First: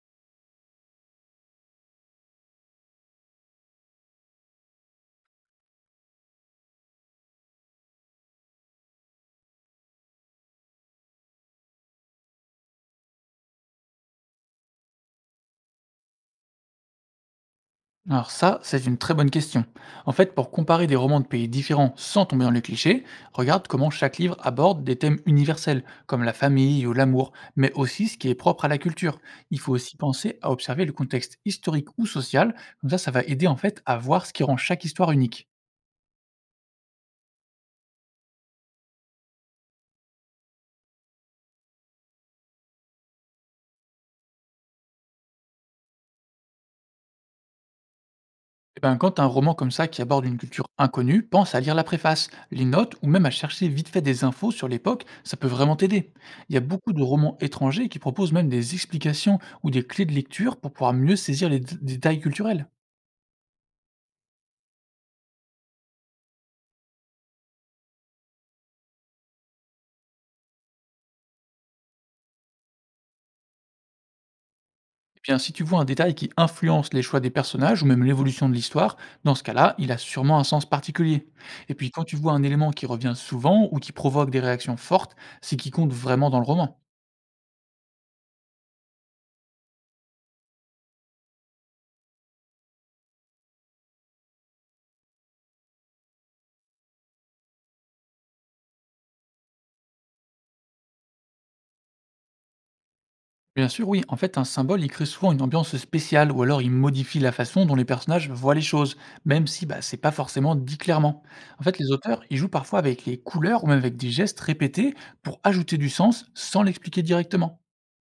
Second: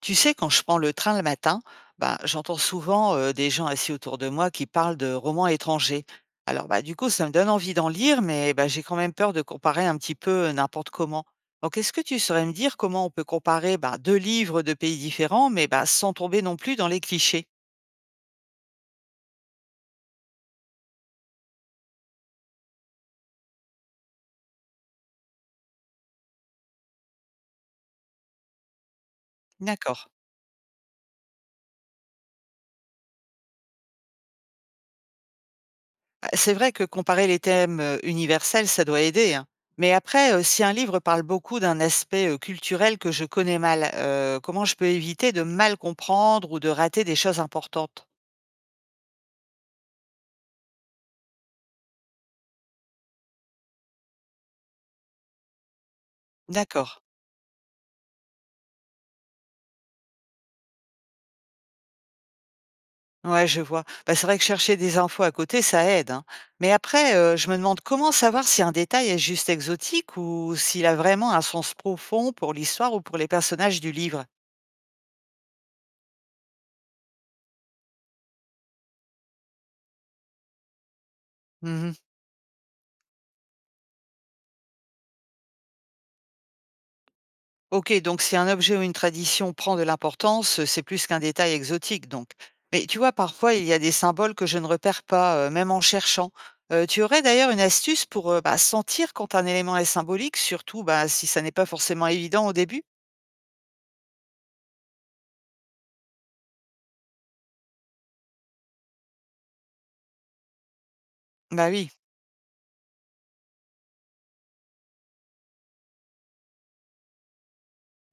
Tu sais, quand je prends le train le matin, j'entends souvent des gens assis autour de moi qui parlent de romans étrangers. Alors, ça me donne envie d'en lire, mais j'ai quand même peur de comparer un petit peu n'importe comment. Donc, est-ce que tu saurais me dire comment on peut comparer deux livres de pays différents, mais sans tomber non plus dans les clichés. Alors ça, c'est une très bonne question. En fait, pour comparer des romans de pays différents sans tomber dans les clichés, regarde comment chaque livre aborde des thèmes universels, comme la famille ou l'amour, mais aussi ce qui est propre à la culture. Il faut aussi D'accord. penser à observer le contexte historique ou social, comme ça va aider en fait à voir ce qui rend chaque histoire unique. C'est vrai que comparer les thèmes, universels, ça doit aider, hein. Mais après, si un livre parle beaucoup d'un aspect, culturel que je connais mal, comment je peux éviter de mal comprendre ou de rater des choses importantes? Eh ben, quand un roman comme ça qui aborde une culture inconnue, pense à lire la préface, les notes ou même à chercher vite fait des infos sur l'époque, ça peut vraiment t'aider. Il y a beaucoup D'accord. de romans étrangers qui proposent même des explications ou des clés de lecture pour pouvoir mieux saisir les détails culturels. Ouais, je vois. Bah, c'est vrai que chercher des infos à côté, ça aide, hein. Mais après, je me demande comment savoir si un détail est juste exotique ou s'il a vraiment un sens profond pour l'histoire ou pour les personnages du livre? Et bien, si tu vois un détail qui influence les choix des personnages ou même l'évolution de l'histoire, dans ce cas-là, il a sûrement un sens particulier. Et puis, Mmh. quand tu vois un élément qui revient souvent ou qui provoque des réactions fortes, c'est qui compte vraiment dans le roman. OK, donc si un objet ou une tradition prend de l'importance, c'est plus qu'un détail exotique, donc. Mais tu vois, parfois, il y a des symboles que je ne repère pas, même en cherchant. Tu aurais d'ailleurs une astuce pour sentir quand un élément est symbolique, surtout si ça n'est pas forcément évident au début? Bien sûr, oui. En fait, un symbole, il crée souvent une ambiance spéciale, ou alors il modifie la façon dont les personnages voient les choses, même si bah, c'est pas forcément dit clairement. En Bah fait, oui. les auteurs, ils jouent parfois avec les couleurs ou même avec des gestes répétés pour ajouter du sens sans l'expliquer directement.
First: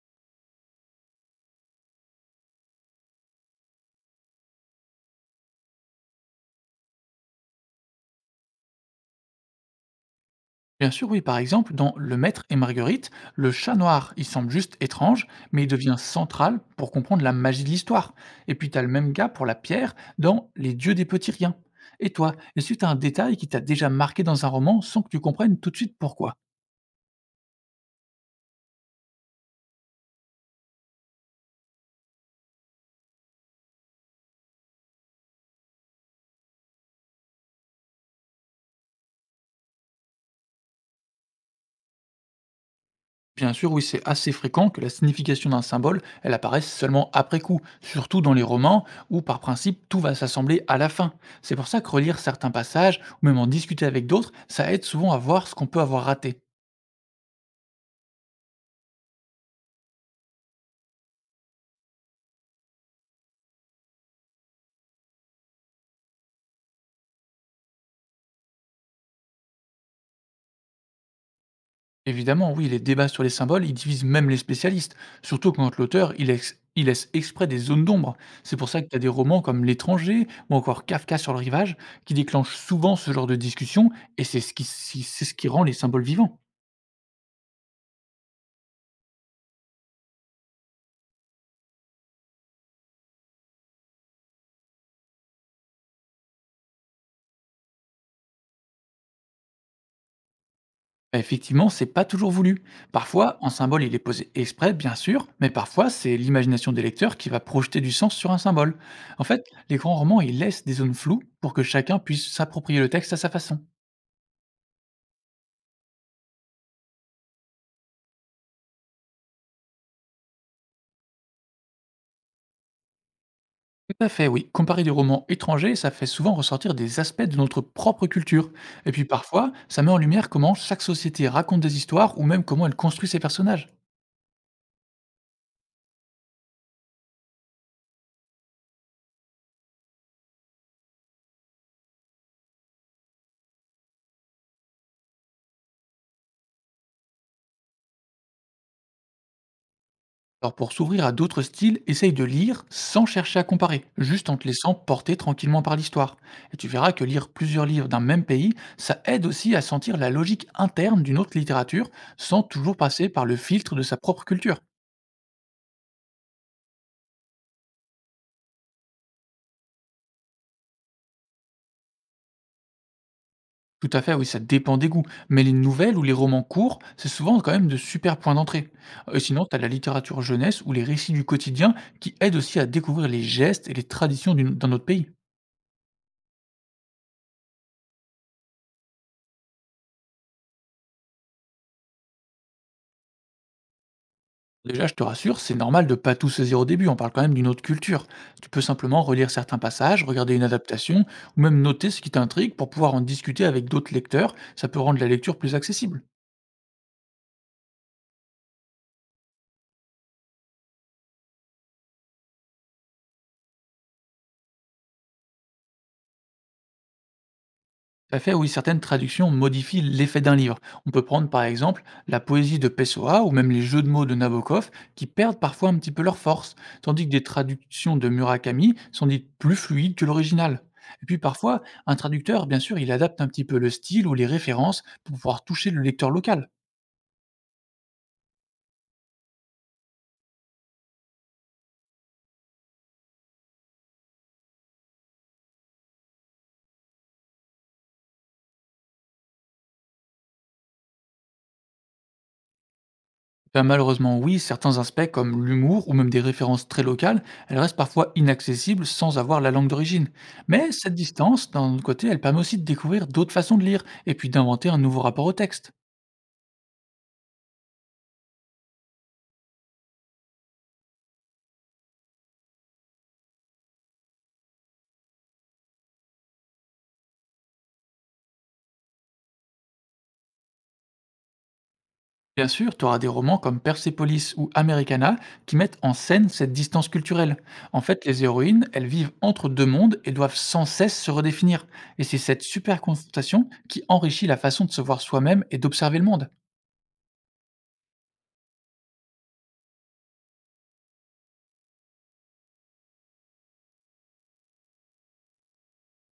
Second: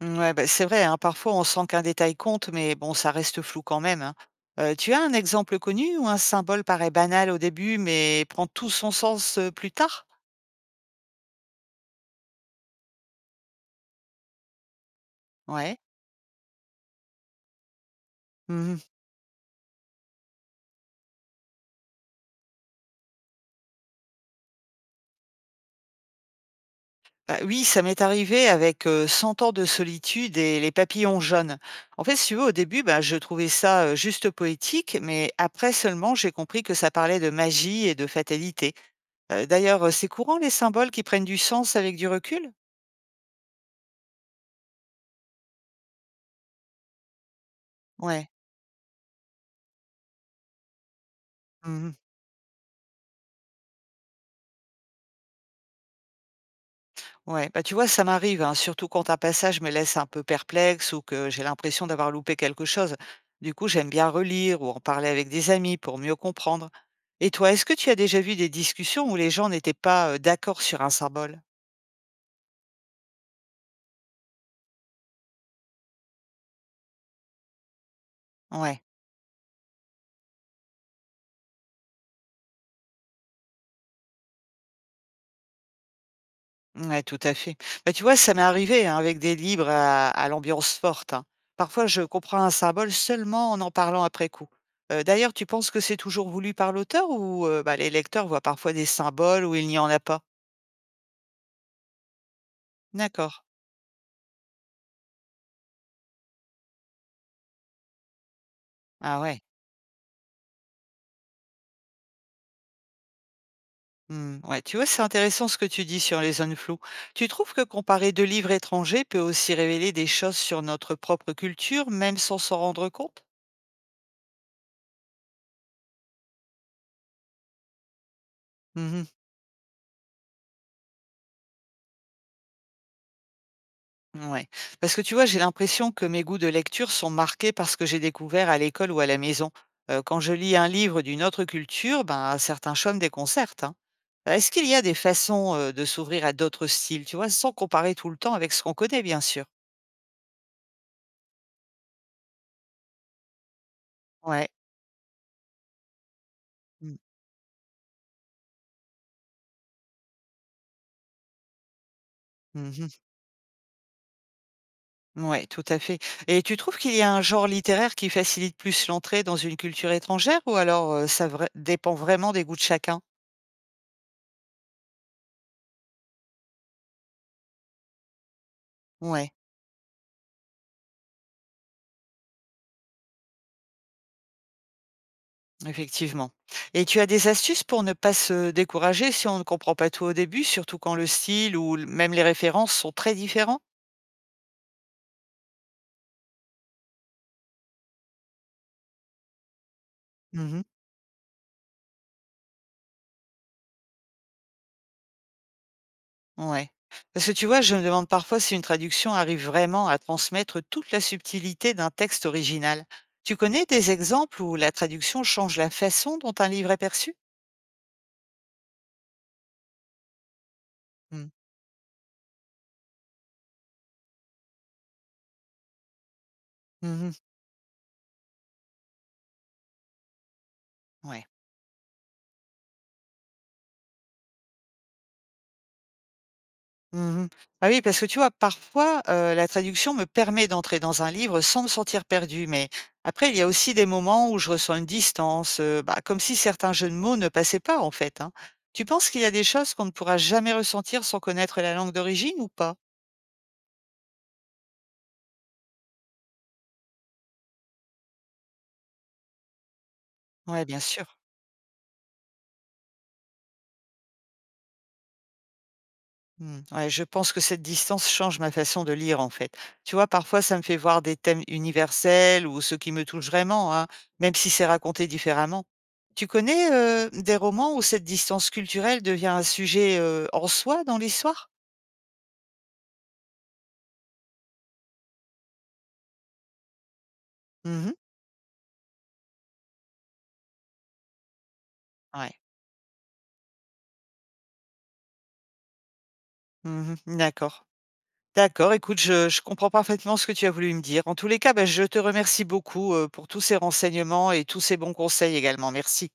Mm, ouais, bah, c'est vrai, hein, parfois on sent qu'un détail compte, mais bon, ça reste flou quand même, hein. Tu as un exemple connu où un symbole paraît banal au début, mais prend tout son sens plus tard? Bien sûr, oui. Par exemple, dans Le Maître et Marguerite, le chat noir, il semble juste étrange, mais il Ouais. devient central pour comprendre la magie de l'histoire. Et puis, t'as le même cas pour la pierre dans Les Dieux des Petits Riens. Et toi, est-ce que tu as un détail qui t'a déjà marqué dans un roman sans que tu comprennes tout de suite pourquoi? Bah, oui, ça m'est arrivé avec, «100 ans de solitude» et «Les papillons jaunes». En fait, si tu veux, au début, je trouvais ça, juste poétique, mais après seulement, j'ai compris que ça parlait de magie et de fatalité. D'ailleurs, c'est courant les symboles qui prennent du sens avec du recul? Bien sûr, oui, c'est assez fréquent que la signification d'un symbole, elle apparaisse seulement après coup, surtout Ouais. dans les romans où par principe tout va s'assembler à la fin. C'est pour ça que Mmh. relire certains passages ou même en discuter avec d'autres, ça aide souvent à voir ce qu'on peut avoir raté. Ouais, bah, tu vois, ça m'arrive, hein, surtout quand un passage me laisse un peu perplexe ou que j'ai l'impression d'avoir loupé quelque chose. Du coup, j'aime bien relire ou en parler avec des amis pour mieux comprendre. Et toi, est-ce que tu as déjà vu des discussions où les gens n'étaient pas d'accord sur un symbole? Évidemment, oui, les débats sur les symboles, ils divisent même les spécialistes, surtout quand l'auteur, il laisse exprès des zones d'ombre. C'est pour Ouais, ça que tu as des romans comme L'étranger ou encore Kafka sur le rivage qui déclenchent souvent ce genre de discussion et c'est ce qui rend les symboles vivants. ouais, tout à fait. Bah, tu vois, ça m'est arrivé hein, avec des livres à l'ambiance forte, hein. Parfois, je comprends un symbole seulement en en parlant après coup. D'ailleurs, tu penses que c'est toujours voulu par l'auteur ou les lecteurs voient parfois des symboles où il n'y en a pas? Bah, effectivement, c'est pas toujours voulu. D'accord. Parfois, un symbole, il est posé exprès, bien sûr, mais parfois, c'est l'imagination des lecteurs qui va projeter du sens sur un symbole. Ah En ouais. fait, les grands romans, ils laissent des zones floues pour que chacun puisse s'approprier le texte à sa façon. Mmh, ouais, tu vois, c'est intéressant ce que tu dis sur les zones floues. Tu trouves que comparer deux livres étrangers peut aussi révéler des choses sur notre propre culture, même sans s'en rendre compte? Tout à fait, oui. Comparer des romans étrangers, ça fait souvent ressortir des aspects de notre propre culture. Et Mhm, puis parfois, ça met en lumière comment chaque société raconte des histoires ou même comment elle construit ses personnages. ouais. Parce que tu vois, j'ai l'impression que mes goûts de lecture sont marqués par ce que j'ai découvert à l'école ou à la maison. Quand je lis un livre d'une autre culture, ben, certains chocs me déconcertent, hein. Est-ce qu'il y a des façons, de s'ouvrir à d'autres styles, tu vois, sans comparer tout le temps avec ce qu'on connaît, bien sûr? Alors pour s'ouvrir à d'autres styles, essaye de lire sans chercher à comparer, juste en Ouais. te laissant porter tranquillement par l'histoire. Et tu verras que lire plusieurs livres d'un même pays, ça aide aussi à sentir la logique interne d'une autre littérature, sans toujours Mhm. passer par le filtre de sa propre culture. Ouais, tout à fait. Et tu trouves qu'il y a un genre littéraire qui facilite plus l'entrée dans une culture étrangère ou alors dépend vraiment des goûts de chacun? Tout à fait, oui, ça dépend des goûts, mais les nouvelles ou les romans courts, c'est souvent quand même de super points d'entrée. Ouais, Sinon, tu as la littérature jeunesse ou les récits du quotidien qui aident aussi à découvrir les gestes et les traditions d'un autre pays. effectivement. Et tu as des astuces pour ne pas se décourager si on ne comprend pas tout au début, surtout quand le style ou même les références sont très différents? Déjà, je te rassure, c'est normal de pas tout saisir au début, on parle quand même d'une autre culture. Tu peux simplement relire certains passages, regarder une Mhm. adaptation, ou même noter ce qui t'intrigue pour pouvoir en discuter avec d'autres lecteurs, ça peut rendre la lecture plus accessible. Ouais. Parce que tu vois, je me demande parfois si une traduction arrive vraiment à transmettre toute la subtilité d'un texte original. Tu connais des exemples où la traduction change la façon dont un livre est perçu? Tout à fait, oui, certaines traductions modifient l'effet d'un livre. On peut Mm. prendre par exemple la poésie de Pessoa ou même les jeux de mots de Nabokov qui perdent parfois un petit peu leur force, tandis Mhm. que des traductions de Murakami sont dites plus fluides que l'original. Et puis Ouais. parfois, un traducteur, bien sûr, il adapte un petit peu le style ou les références pour pouvoir toucher le lecteur local. Mmh. Ah oui, parce que tu vois, parfois, la traduction me permet d'entrer dans un livre sans me sentir perdue, mais après il y a aussi des moments où je ressens une distance, comme si certains jeux de mots ne passaient pas, en fait, hein. Tu penses qu'il y a des choses qu'on ne pourra jamais ressentir sans connaître la langue d'origine ou pas? Ben, malheureusement, oui, certains aspects comme l'humour ou même des références très locales, elles restent parfois inaccessibles sans avoir la langue d'origine. Ouais, Mais bien cette sûr. distance, d'un autre côté, elle permet aussi de découvrir d'autres façons de lire et puis d'inventer un nouveau rapport au texte. Mmh. Ouais, je pense que cette distance change ma façon de lire, en fait. Tu vois, parfois, ça me fait voir des thèmes universels ou ceux qui me touchent vraiment, hein, même si c'est raconté différemment. Tu connais des romans où cette distance culturelle devient un sujet en soi dans l'histoire? Bien sûr, tu auras des romans comme Persepolis ou Americana qui mettent en scène cette distance culturelle. En Mhm. fait, les héroïnes, elles vivent entre deux mondes et doivent sans cesse se redéfinir. Et c'est Ouais. cette super confrontation qui enrichit la façon de se voir soi-même et d'observer le monde. Mhm. D'accord. D'accord, écoute, je comprends parfaitement ce que tu as voulu me dire. En tous les cas, bah, je te remercie beaucoup pour tous ces renseignements et tous ces bons conseils également. Merci.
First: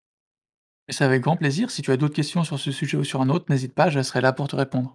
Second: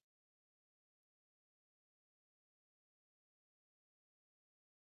Et c'est avec grand plaisir. Si tu as d'autres questions sur ce sujet ou sur un autre, n'hésite pas, je serai là pour te répondre.